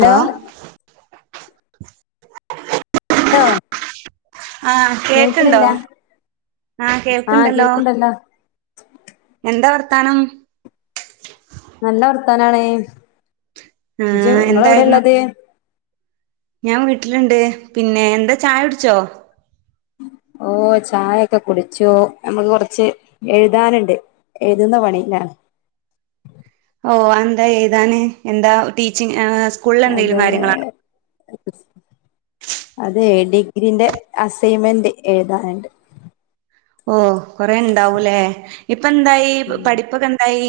Hello [unintelligible] ആഹ് കേക്ക്ണ്ടോ? കേൾക്കണില്ല ആഹ് ആ കേൾക്ക്ണ്ടല്ലോ കേൾക്കണ്ടല്ലോ എന്താ വർത്താനം നല്ല വർത്താനാണേജ ആഹ് നിങ്ങള എവിടെ എന്തായിരുന്നു ഉള്ളത് ഞാൻ വീട്ടിലുണ്ട് പിന്നെ എന്താ ചായ കുടിച്ചോ ഓഹ ചായൊക്കെ കുടിച്ചോ നമ്മുക്ക് കൊറച്ച് എഴുതാനുണ്ട് എഴുതുന്ന പണിയിലാണ് ഓഹ എന്താ ഏതാണ് എന്താ ടീച്ചിങ് സ്കൂളിൽ എന്തെങ്കിലും അതെ കാര്യങ്ങളാണോ അതെ ഡിഗ്രീന്റെ അസൈൻമെന്റ് എഴുതാനുണ്ട് ഓഹ കൊറെ ഉണ്ടാവൂല്ലേ ഇപ്പ എന്തായി പഠിപ്പൊക്കെ എന്തായി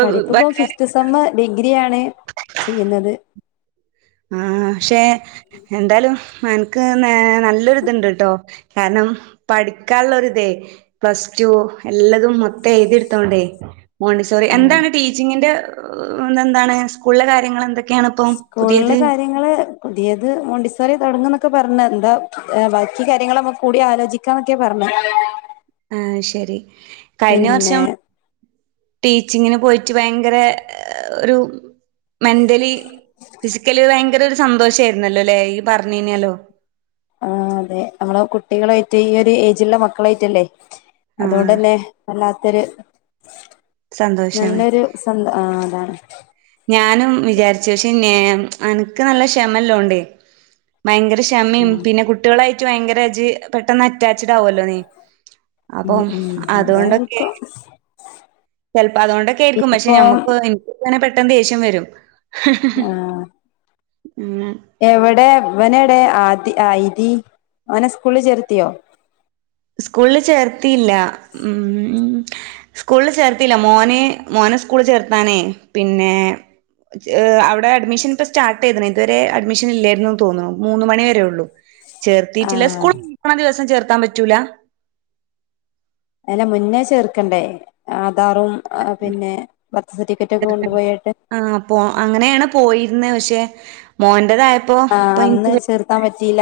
പഠിപ്പ ഇപ്പ ഫിഫ്ത് സെമ്മ ഡിഗ്രി ആണ് ചെയ്യുന്നത് ആഹ പക്ഷെ എന്താലുംനക്ക് നല്ലൊരിതുണ്ട് കേട്ടോ കാരണം പഠിക്കനുള്ള ഒരി ഇതേ പ്ലസ് ടു എല്ലാതും മൊത്തം എഴുതിെടുത്തോണ്ടേ മോണ്ടി സോറി എന്താണ് ടീച്ചിങ്ങിന്റെ ഇത എന്താണ് സ്കൂളിലെ കാര്യങ്ങൾ എന്തൊക്കെയാണ് ഇപ്പ സ്കൂളില് കാര്യങ്ങള് പുതിയത് മോണ്ടിസോറ തടങ്ങ എന്നൊക്കെ പറഞ്ഞ എന്താ ബാക്കി കാര്യങ്ങൾ നമ്മു കൂടി ആലോചിക്ക കിക്കാന്നൊക്കെയാ പറഞ്ഞേ ആഹ് ശരി കഴിഞ്ഞ വർഷം ടീച്ചിങ്ങിന് പോയിട്ട് ഭയങ്കര ഒരു. മെന്റലി ഫിസിക്കലി ഭയങ്കര ഒരു സന്തോഷ ആയിരുന്നല്ലോ അല്ലേ ഈ പറഞ്ഞീനല്ലോ ആഹ അതെ നമ്മള് കുട്ടികളായിട്ട് ഈ ഒരു ഏജിലുള്ള മക്കളായിട്ടല്ലേ ആഹ് അതുകൊണ്ടന്നെ വല്ലാത്തൊരു സന്തോഷാണ് നല്ലൊരു സന്ത ആഹ അതാണ് ഞാനും വിചാരിച്ചു പക്ഷെ അനക്ക് നല്ല ക്ഷമല്ലോണ്ടേ ഭയങ്കര ക്ഷമയും പിന്നെ കുട്ടികളായിട്ട് ഭയങ്കര ഇജ് പെട്ടെന്ന് അറ്റാച്ചഡ് ആവല്ലോ നീ ഉം അപ്പ ഉം അതുകൊണ്ടൊക്കെ അതായിരിക്കും ചിലപ്പോ അതുകൊണ്ടൊക്കെ ആയിരിക്കും പക്ഷെ ഇപ്പൊ നമ്മക്ക് എനിക്ക് തനെ പെട്ടെന്ന് ദേഷ്യം വരും. ആഹ് ഉം എവിടെ അവനടെ ആതി ആയ്തി അവനെ സ്കൂളിൽ ചേർത്തിയോ. സ്കൂളിൽ ചേർത്തിയില്ല ഉം സ്കൂളിൽ ചേർത്തില്ല മോന് മോനെ സ്കൂളിൽ ചേർത്താനേ പിന്നെ അവിടെ അഡ്മിഷൻ ഇപ്പ സ്റ്റർട്ട് ചെയ്തത് ഇതുവരെ അഡ്മിഷൻ ഇല്ലായിരുന്നു തോന്നുന്നു മൂന്ന് മണി വരെ ഉള്ളൂ. ചേർത്തിട്ടില്ല ആഹ് സ്കൂൾക്കണ ദിവസം ചേർത്താൻ പറ്റൂല അല്ല മുന്നേ ചേർക്കണ്ടേ ആധാറും അതെന്നെ ബർത്ത് സർട്ടിഫിക്കറ്റ് ഒക്കെ കൊണ്ടുപോയിട്ട് ആഹ അപ്പോ അങ്ങനെയാണ് പോയിരുന്ന പക്ഷെ മോന്റേതായ ആഹ് അന്ന് ചേർത്താൻ പറ്റിയില്ല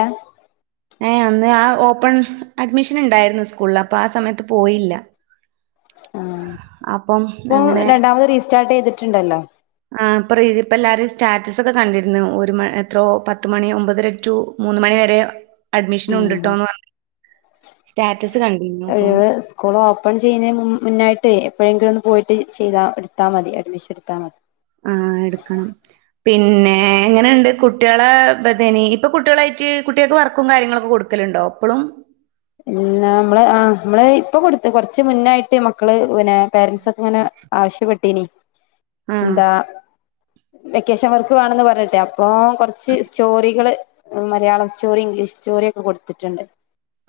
ഏഹ അന്ന് ആഹ ഓപ്പൺ അഡ്മിഷൻ ഉണ്ടായിരുന്നു സ്കൂളിൽ അപ്പൊ ആഹ സമയത്ത് പോയില്ല. ആഹ അപ്പം ഇപ്പം അങ്ങനെ രണ്ടാമത് റീസ്റ്റാർട്ട് ചെയ്തിട്ടുണ്ടല്ലോ. ആഹ ഇപ്പൊ രീതി ഇപ്പ എല്ലാരും സ്റ്റാറ്റസ് ഒക്കെ കണ്ടിരുന്നു ഒരു മി എത്രോ പത്ത് മണി ഒമ്പതര റ്റു മൂന്ന മണി വരെ അഡ്മിഷൻ ഉം ഉണ്ടിട്ടോന്ന് പറഞ്ഞ സ്റ്റാറ്റസ് കണ്ട്. ഴിവ് സ്കൂളോ ഓപ്പൺ ചെയ്യുന്നതിന് മുന്നായിട്ട് എപ്പോഴെങ്കിലും ഒന്ന് പോയിട്ട് ചെയ്താ എടുത്താൽ മതി അഡ്മിഷൻ എടുത്താൽ മതി ആഹ എടുക്കണം പിന്നെ എങ്ങനെയുണ്ട് കുട്ടികളെ തേനി ഇപ്പൊ കുട്ടികളായിട്ട് കുട്ടികൾക്ക് വർക്കും കാര്യങ്ങളൊക്കെ കൊടുക്കു കേലുണ്ടോ ഇപ്പളും എല്ല നമ്മള് ആ നമ്മള് ഇപ്പൊ കൊടുത്ത് കൊറച്ച് മുന്നായിട്ട് മക്കള് പിന്നെ പേരൻറ്സ് ഒക്കെ ഇങ്ങനെ ആവശ്യപ്പെട്ടീന ആ എന്താ വെക്കേഷൻ വർക്ക് വേണന്ന് പറഞ്ഞിട്ടെ അപ്പൊ കൊറച്ച് സ്റ്റോറികള് മലയാളം സ്റ്റോറി ഇംഗ്ലീഷ് സ്റ്റോറി ഒക്കെ കൊടുത്തിട്ടുണ്ട്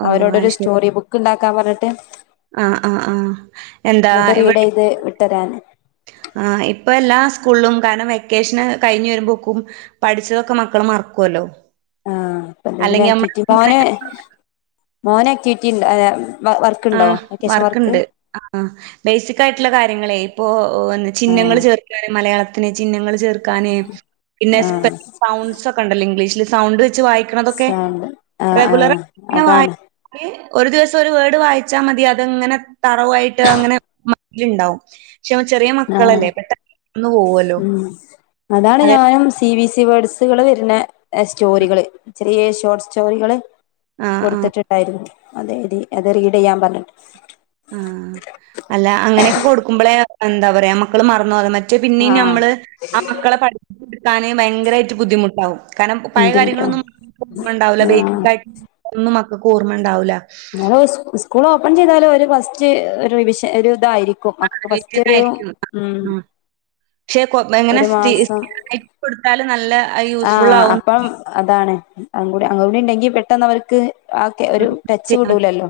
ഓ അവരോടൊരു സ്റ്റോറി ബുക്ക് ഉണ്ടാക്കാൻ പറഞ്ഞിട്ട്. ആ ആഹ് ആഹ് എന്താ എന്നിട്ട് റീഡ് ഇവിടെ ചെയ്ത് വിട്ടരാൻ ഇപ്പൾ എല്ലാ സ്കൂളിലും കാരണം വെക്കേഷന് കഴിഞ്ഞഞ് വരുമ്പോക്കും പഠിച്ചതൊക്കെ മക്കള് മറക്കോല്ലോ ആഹ അപ്പ എന്തെങ്കിലും ആക്ടിവിറ്റി മോന് മോന് ആക്ടിവിറ്റി ഉണ്ട് അഹ് വർക്കുണ്ടോ ആഹ് വെക്കേഷൻ വർക്ക്. വർക്ക്ണ്ട് ആഹ് ബേസികായിട്ടുള്ള കര്യങ്ങളെ ഇപ്പോ ആ ചിഹ്നങ്ങൾ ചെർത്ത് മലയാളത്തിന് ചിഹ്നങ്ങൾ ചേർക്കാൻ പിന്നെ ആഹ് സൗണ്ട്സ് ഒക്കെ ഉണ്ടല്ലോ ഇംഗ്ലീഷ സൗണ്ട് വെച്ച് വായി കിറതൊകെ സൗണ്ട് ആഹ് ആഹ് അതാണ് [unintelligible] ഒരു ദിവസം ഒരു വേഡ് വാ വച്ചാ മതി അത്ങ്ങനെ തറവായിട്ട് അങ്ങനെ മ ഉണ്ടാവും. പക്ഷെ ചെറിയ ആഹ് മക്കളല്ലേ പെട്ടെന്ന് മറന്നു പോവല്ലോ ഉം അതാണ് അതെ ഞാനും സി ബി സി പഠിച്ച കൾ വരുന്ന സ്റ്റോറികള് ചെറിയ ഷോർട്ട് സ്റ്റോറികൾ ആഹ് ആഹ് കൊടുത്തിട്ട ആയിരുന്നു അതെ അത് റീഡ് ചെയ്യാൻ പറഞ്ഞിട്ട്. ആഹ അല്ല അങ്ങനെയൊക്കെ കൊടുക്കുമ്പോളേ എന്താ പറയാ മക്കള് മറന്നോ അതെ മറ്റ. പിന്നെയ ആഹ് നമ്മള് ആ മക്കളെ പഠ ഉട്ക്കാനേ ഭയങ്കരായിറ്റ് ബുദ്ധിമുട്ടാവും കാരണം പഴയ ബുദ്ധിമുട്ടാ കാര്യങ്ങളൊന്നും ഓർമ്മണ്ടാവൂല ആഹ് ബേസിക്കായിട്ട് ഒന്നും മക്കക്ക് ഓർമ്മണ്ടാവൂല ഇന്നാലും സ്കൂൾ ഓപ്പൺ ചെയ്താല് ഓര് ഫസ്റ്റ് റിവിഷൻ ഒരു ഇതായിരിക്കും മ ഫസ്‌റ്റൊരു ഉം ക്ഷേ കൊ എങ്ങനെ ഒരു സ്റ്റി മാസം കൊടുത്താലും നല്ല യൂസ്ഫുൾ ആഹ് ആവും അപ്പം അതാണ് അതുംകൂടി അതുംകൂടിണ്ടെങ്കി പെട്ടെന്നവര്ക്ക് ആ കേ ഒരു ടച്ച് വിടൂലല്ലോ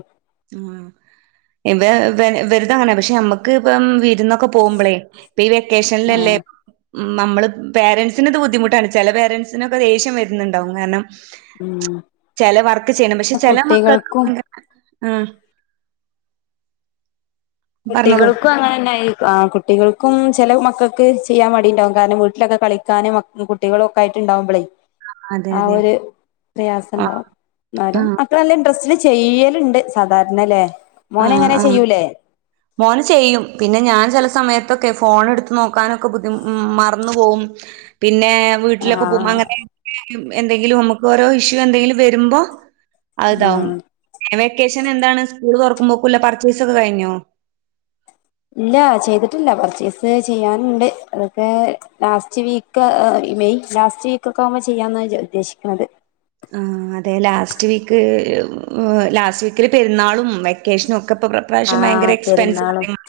ആഹ് ഇവേ വേ ഇവര്താണ് പക്ഷെ അമ്മക്ക് ഇപ്പം വിര്ന്നൊ ക്കൊ പോവുമ്പളേ പ്പെ ഈ വെക്കേഷനിലല്ലേ ആഹ് ഉം നമ്മള് പേരൻസിനിത് ബുദ്ധിമുട്ടാണ് ചെല പേരൻറ്സിനൊക്കെ ദേഷ്യം വര്ന്ന്ണ്ടാവും കാരണം ഉം ചെല വർക്ക് ചെയ്യണം പക്ഷെ ചെല മക്കക്ക് കുട്ടികൾക്കും [unintelligible] ആഹ് പറഞ്ഞോളൂ. കുട്ടികൾക്കും അങ്ങനായിരിക്കും ആഹ്‌ കു ട്ടികൾക്കും ചെല മക്കക്ക് ചെയ്യാൻ മടിണ്ടാവും കാരണം വീട്ടിലൊക്കെ കളിക്കാന് മ കുട്ടികളും ഒക്കെ ആയിട്ട്ണ്ടാവുമ്പളേ അതെ ആ അതെ ഒര് ആഹ് പ്രയാസണ്ടാവും ന്നാലും മക്കള് നല്ല ഇൻഡ്രസ്റ്റില് ചെയ്യല്ണ്ട് സാധാരണലേ ആഹ് മോനെങ്ങനേ ആഹ് ചെയ്യൂലേ മോന് ചെയ്യും പിന്നെ ഞാൻ ചെല സമയത്തൊക്കെ ഫോണ് ട്ത്ത് നോക്കാനൊക്കെ ബുദ്ധി മറന്നു പോവും പിന്നേ വീട്ടിലൊക്കെ പോവുമ്പോ ആഹ് അങ്ങനത്തെ എന്തെങ്കിലും അമുക്ക് ഓരോ ഇഷ്യൂ എന്തെങ്കിലും വരുമ്പോ അത് താവും ആഹ് വെക്കേഷന് എന്താണ് സ്കൂള് തൊറക്കുമ്പോക്ക്ല്ല പർച്ചേസൊക്കെ കഴിഞ്ഞോ ഇല്ലാ ചെയ്തിട്ടില്ല പർച്ചേസ് ചിയ്യാനുണ്ട് അതൊക്കേ ലാസ്റ്റ് വീ ക്കാ ഈ മെയ് ലാസ്റ്റ് വീക്കൊക്കെ ആവുമ്പോ ചിയ്യാന്നാ വി ഉദ്ദേശിക്ക്ണത് ആഹ് അതെ ലാസ്റ്റ് വീക്ക് ലാസ്റ്റ് വീക്കില് പെര്ന്നാളും വെക്കേഷനും ഒക്കെ ഇപ്പോ ഇപ്രാവശ്യം ഭയങ്കര എക്സ്പെൻസ് ആയിരുന്നു [unintelligible]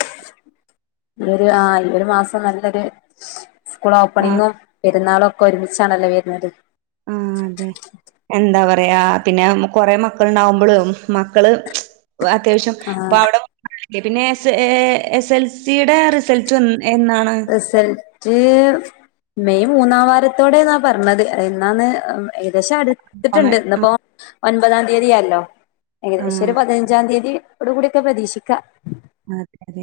ഇത് ആഹ്‌ ഒരു മാസം നല്ലൊരു സ്കൂൾ ആഹ് ഓപ്പണിങ്ങും പെരുന്നാളൊ ഒക്കൊരുമിച്ചാണല്ലോ വര്ന്നത് ആഹ് അതെ എന്താ പറയാ പിന്നേ കൊറേ മക്കള്ണ്ടാവുമ്പളും മക്കള് വ അത്യാവശ്യം ആ ഇപ്പൊ അവ്ടം പിന്നെ എസ് ഏ എസ്എൽസിടെ റിസൾട്ട് എൻ എന്നാണ് റിസൾറ്റ് മെയ് മൂന്നാം വാരത്തോടേന്നാ പറ്ഞ്ഞത് എന്നാന്ന് ഏകദേശം ആഹ് അട്ത്ത്ട്ട്ണ്ട് ഇന്ന്പ്പോ ഒൻപതാം തീയതിയാല്ലോ ഏകദേശം ഒര് ആഹ് പതിനഞ്ചാം തീയ്യതിയോട് കൂട്യേക്കെ പ്രതീക്ഷിക്ക അതെ അതെ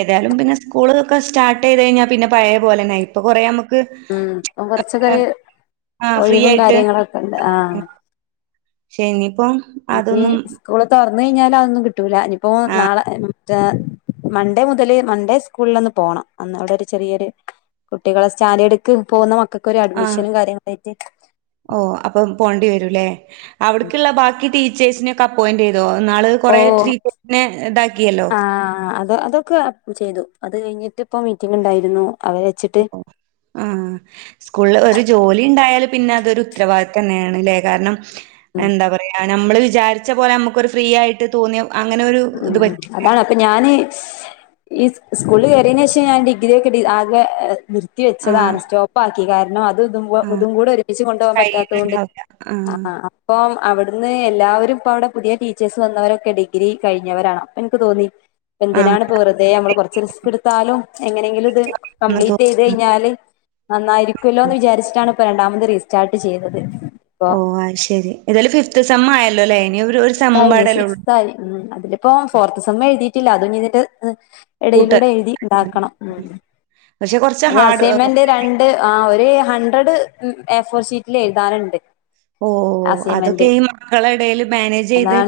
ഏതായാലും പിന്നെ സ്കൂള് ഒക്കെ സ്റ്റാർട്ടേയ്ത് കഴിഞ്ഞാ പിന്നെ പഴയ പോലെന്നായി ഇപ്പൊ കൊറേ അമ്മക്ക് ഉം ഇപ്പം കുറച്ചൊക്കെ ഒരു [unintelligible] ഒഴിവും കാര്യങ്ങളൊക്കെണ്ട് ആഹ് ക്ഷേ ഇനിപ്പം ഇഞ്ഞ് സ്കൂള് തൊറന്ന് കയിഞ്ഞാലതൊന്നും കിട്ടൂല ഇഞ്ഞ്പ്പോ ആഹ് നാളെ ഏ ഉം [unintelligible] മൺഡേ മുതല് മൺഡേ സ്കൂള് ഇള്ളന്ന് പോണം അന്ന് അവ്ടൊര് ചെറിയൊര് കുട്ടികളെ സ്റ്റാൻഡേട്ക്ക് പോവുന്ന മക്കക്കൊര് അഡ്മിഷനും കാര്യങ്ങളായിറ്റ് ഓഹ് അപ്പം പോണ്ടി വരുംലേ അവ്ട്ക്ക്ള്ള ബാക്കി ടീച്ചേഴ്സിനൊക്കെ അപ്പോയിന്റയ് തോ ഇന്നാള് ഓ കൊറേ ടീച്ചറിനെ ഇതാക്കിയല്ലോ ആഹ് അത് അതൊക്കെ ചെയ്തു അത് കയിഞ്ഞിട്ട്പ്പൊ മീറ്റിംഗ്ണ്ടായിരുന്നു അവരെ വെച്ചിട്ട് ആഹ് സ്കൂളില് ഒരു ജോലിണ്ടായാല് പിന്നെ അതൊരു ഉത്തരവാദിത്യന്നേണ്‌ ലേ കാരണം ഉം എന്താ പറയാ നമ്മള് വിചാരിച്ച പോലെ ഞമ്മക്കൊരു ഫ്രീ ആയിട്ട് തോന്നിയ അങ്ങനെ ഒരു ഇത് ഉം പറ്റില്ല. അതാണ് പ്പം ഞാന് ഈ സ് സ്കൂളില് കേറിയേനേഷം ഞാൻ ഡിഗ്രിയൊക്കെ ഡി ആകെ നിർ ത്തി ആഹ് വെച്ചതാണ് സ്റ്റോപ്പാക്കി കാരണം അ തും ഇതും കൂ ആഹ് ഇതും കൂടെ ഒരുമിച്ച് കൊണ്ടോവ്വാൻ പറ്റാത്തോണ്ട് ആഹ് ഇപ്പം അവിട്ന്ന് എല്ലാവരും ഇപ്പവിടെ പുതിയ ടീച്ചേഴ്സ് വന്നവരൊക്കെ ഡിഗ്രി കഴിഞ്ഞവരാണ് അപ്പൊ ഇൻക്ക് തോന്നി ആഹ് എന്തിനാണ്പ്പം വെറ്തെ നമ്മള് കൊറച്ച് റിസ്ക്ക്ട്ത്താലും എങ്ങനെയെങ്കിലും ഇത് എന്നാ തോ കംപ്ലീറ്റെയ് ത് ആഹ് കഴിഞ്ഞാല് നന്നായിരിക്കല്ലോന്ന് ആഹ് വിചാരിച്ചിട്ടാണ് ഇപ്പൊ രണ്ടാമത് റീസ്റ്റാർട്ട് ചെയ്തത് ഇപ്പൊ ഓഹ് അത് ശെരി ഏതായാലും ഫിഫ്ത്ത് സമ്മായല്ലോലേ ഇനിയൊര് സമ്മും സിക്സ്തായി ഇനി പാടല്ലോ സിക്സ്തായി ഉം അതിലിപ്പം ഫോർത്ത് സമ്മ് എഴ്തിയിട്ടില്ല അതും ഇഞ്ഞ്തിന്റെ കൂട്ട എടെയിലൂടെ എഴ്തി ഇണ്ടാക്കണം ഉം പക്ഷെ കൊറച്ച് അത് ഹാർഡ് അസൈൻമെന്റ് രണ്ട് ണ്ട് ആഹ് ഒര് ഹൺണ്ട്രഡ് എ ഫോർ ഷീറ്റില് എഴ്താന്ണ്ട്. ഓഹ് അതൊക്കെ ഈ മക്കളെ എടേല് മാനേജെയ്ത്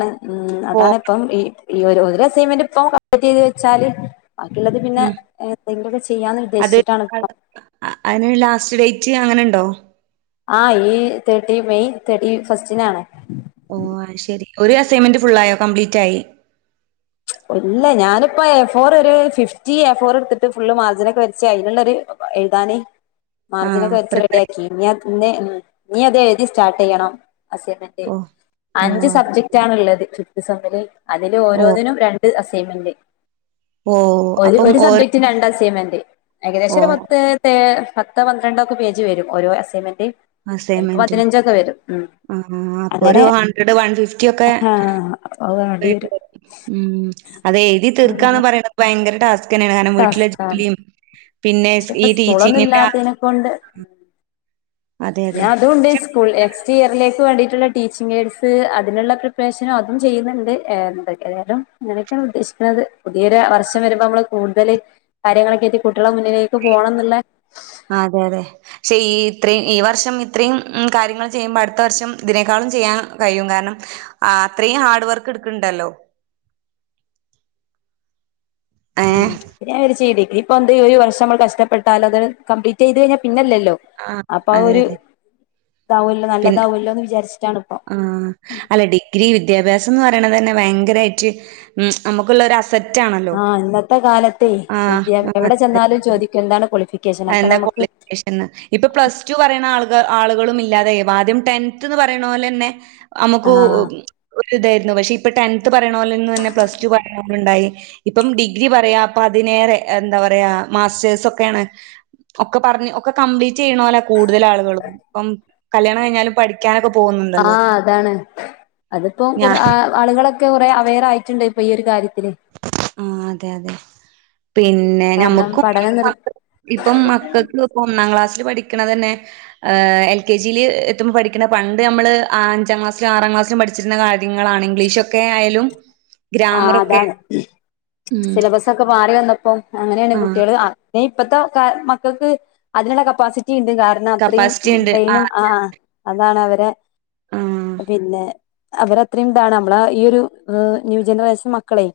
പോ കും ഈ ഒര് അസൈൻമെന്റ് ഇപ്പം കംപ്ലീറ്റെയ്ത് വെച്ചാല് ബാക്കിള്ളത് പിന്നെ എന്തെങ്കിലൊക്കെ ചെയ്യാന്ന് ഉദ്ദേശിച്ചിട്ടാണ്പ്പം അയിന് ലാസ്റ്റ് ഡേറ്റ് അങ്ങനെണ്ടോ? ആഹ് ഈ തേർട്ടി മെയ് തേർട്ടി ഫസ്റ്റിനാണ്. ഓഹ് അത് ശരി ഒരു അസൈൻമെന്റ് ഫുള്ളായോ കംപ്ലീറ്റായി. ഇല്ല ഞാനിപ്പ എഫോറ് ഒരു ഫിഫ്റ്റി എഫോറെട്ത്ത്ട്ട് ഫുള്ള് മാർജിനോക്കെ വരച്ച് അയിന്ള്ളൊര് എഴ്താന് ആഹ് മാർജിനൊക്കെ വെച്ച് പ്രിപ്പറേ റെഡിയാക്കി ഇഞ്ഞ ഇഞ്ഞ് ഉം ഇഞ്ഞത് എഴ്തി സ്റ്റാർട്ടെയ്യണം അസൈൻമെ റ്റ് ഓഹ് ഓഹ് അഞ്ച് അത് സബ്ജക്റ്റാണ്ള്ളത് ഫിഫ്ത്ത്സമ്മില് അതില് ഓഹ് ഓരോന്നിനും രണ്ട് അസൈന്മെന്റ് ഓഹ് ഒര് അപ്പം ഒര് ഓരോ സബ്ജക്ടിന് രണ്ട് അസൈന്മെന്റ് ഏകദേശം ഒരു ഓഹ് പത്ത് ത്ത് പത്ത് പന്ത്രണ്ടൊക്കെ പേജ് വെരും ഓരോ അസൈൻമെന്റ്. ചിലപ്പൊ പതിനഞ്ചൊക്കെ വരും ഉം. ഉം അപ്പൊ ഒരു അങ്ങനെ ഹൺഡ്രഡ് വൺ ഫിഫ്റ്റി ഒക്കെ ആഹ് അത് വേണ്ടി ബ്രേക്ക് വരും - ഉം അതെ എഴുതി തീർക്കാന്ന് പറയണത് ഭയങ്കര ടാസ് ക്കാണ് കാരണം വീട്ടിലെ ടാസ്കാണ് ജോലിയും പിന്നെ ഈ ടീച്ചിങ്ങിന്റെ ഇപ്പൊണ്ട് അതെ പിന്ന അതെ. അതൊണ്ട് സ്കൂൾ പക്ഷെ നെക്സ്റ്റ് ഇയറിലേക്ക് വേണ്ടിയിട്ടുള്ള ടീച്ചിങ് എയ്ഡ്സ് അതിനുള്ള പ്രിപ്പറേഷനോ അതും ചെയ്യുന്നുണ്ട്. ഏതായാലും ഇങ്ങനൊക്കെയാണ് ഉദ്ദേശിക്കുന്നത്. പുതിയൊരു വർഷം വരുമ്പോ നമ്മള് കൂടുതല്- കാര്യങ്ങളൊക്കെ എത്തി കുട്ടികളെ മുന്നിലേക്ക് പോകണംന്നുള്ള- ആഹ് അതെ അതെ ചെയ്യും ഇത്ര ഈ വർഷം ഇത്രയും കാര്യങ്ങൾ ചെയ്യുമ്പോൾ അടുത്ത വർഷം ഇതിനേക്കാളും ചെയ്യാൻ കഴിയും കാരണം ആ അത്രയും ഹാർഡ് വർക്ക് എടുക്കുണ്ടല്ലോ ഉം ഏഹ് പിന്നെഞാൻ പഠിച്ച ഡിഗ്രി ഇപ്പൊ എന്ത ഈ ഒരു വർഷം നമ്മൾ കഷ്ടപെട്ടാലത് കംപ്ലീറ്റ് ചെയ്ത് കഴിഞ്ഞാ പിന്നല്ലല്ലോ അപ്പൊ ആ അതെ ഒരു അതെ ഇതാവല്ലോ പിന്നെ നല്ലതാവല്ലോന്ന് വിചാരിച്ചിട്ടാണ് ഇപ്പം ആഹ് അല്ല ഡിഗ്രി വിദ്യാഭ്യാസംന്ന് പറയണ തന്നെ ഭയങ്കരമായിട്ട് ഉം അമുക്കുള്ളൊരു അസ ആഹ് ഇന്നത്തെ കാലത്ത് ആഹ് വിദ്യ എവിടെ ചെന്നാലും ചോദിക്കും എന്താണ് കോളിഫി ആ എന്താ കോളിഫിക്കേഷൻ- ന്ന് ഇപ്പൊ പ്ലസ് ടു പറയുന്ന ആൾ ആളുകളും ഇല്ലാതായി ആദ്യം ടെൻത് എന്ന് പറയുന്ന പോലെ തന്നെ നമുക്ക് ആഹ് ഒരു ഇതായിരുന്നു പക്ഷെ ഇപ്പൊ ടെൻത്ത് പറയണ പോലെന്ന് തന്നെ പ്ലസ് ടു പറയണലുണ്ടായി ഇപ്പം ഡിഗ്രി പറയാ അപ്പ അതിനേറെ എന്താ പറയാ മാസ്റ്റേഴ്സ് ഒക്കെയാണ് ഒക്കെ പറഞ്ഞ് ഒക്കെ കംപ്ലീറ്റ് ചെയ്യണൊല കൂടുതൽ ആളുകളും. ഇപ്പം കല്യാണം കഴിഞ്ഞാലും പഠിക്ക ക്കാനൊക്കെ പോകുന്നത് ആഹ് അതാണ്. അതിപ്പോ ഞാ കുറെ ആളുകളൊക്കെ കുറെ അവയർ ആയിട്ടുണ്ട് ഇപ്പൊ ഈ ഒരു കാര്യത്തില്. ആഹ് അതെ അതെ പിന്നെ കാരണം ഞമ്മുക്ക്- പഠനം നിർ ഇപ്പം മക്കക്കിപ്പം ഒന്നാം ക്ലാസ്സില് പഠിക്കണ തന്നെ എൽകെജിയില് എത്ത്മ്പം പഠിക്കണ പണ്ട് നമ്മള് അഞ്ചാം ക്ലാസിലും ആറാം ക്ലാസിലും പഠി ച്ചിരുന്നകാര്യങ്ങളാണ് ഇംഗ്ലീഷൊക്കെ ആയാലും- ആഹ് ഗ്രാമറൊക്കെ അതാണ് ഉം സിലബസൊക്കെ മാറി വന്നപ്പോ അങ്ങനെയാണ് ആഹ് കുട്ടികള് ദേ ഇപ്പത്തെ ക മക്കൾക്ക് അതിനുള്ള കപ്പാസിറ്റിണ്ട് കാര.. അത്രയും കപ്പാസിറ്റി ഉണ്ട് ബ്രെയിനും ആഹ് ആ അതാണ് അവരെ ആഹ് പിന്നെ.. അവരത്രയും ഇതാണ് നമ്മളെ ഈ ഒരു ന്യൂ ജനറേഷൻ മക്കളെ,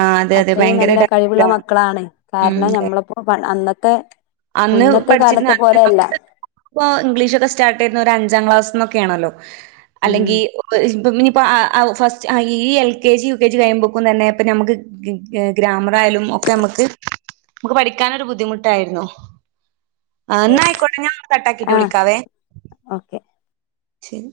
ആഹ് അതെ അതെ അത്രയും ഭയങ്കര നല്ല കഴിവുള്ള ഡെപ്താണ് മക്കളാണ് ഉം കാരണം ഞമ്മളപ്പോ അന്നത്തെ.. അന്ന് മുന്നത്തെ പഠിച്ചിരുന്ന കാലത്തെ അന്ന് പോലെയല്ല. നമ്മള് ഇപ്പൊ ഇംഗ്ലീഷൊക്കെ സ്റ്റാർട്ട് ചെയ്യുന്ന ഒരു അഞ്ചാം ക്ലാസീന്നൊക്കെയാണല്ലോ ഉം അല്ലെങ്കി.. ഇനിയിപ്പൊ അ ഔ ഫസ്റ്റ് ഈ L K G U K G കഴിയുമ്പോക്കും തന്നെ ഇപ്പ നമുക്ക്.. ഗ് ഗ്രാമറായാലും ഒക്കെ നമുക്ക് നമുക്ക് പഠിക്കാനൊരു ബുദ്ധിമുട്ടായിരുന്നു. ആ എന്നാ യെസ് ആയിക്കോട്ടെഞൻ കട്ടാക്കിയിട്ട് ആഹ് വിളിക്കാവേ, ഓക്കെ ശരി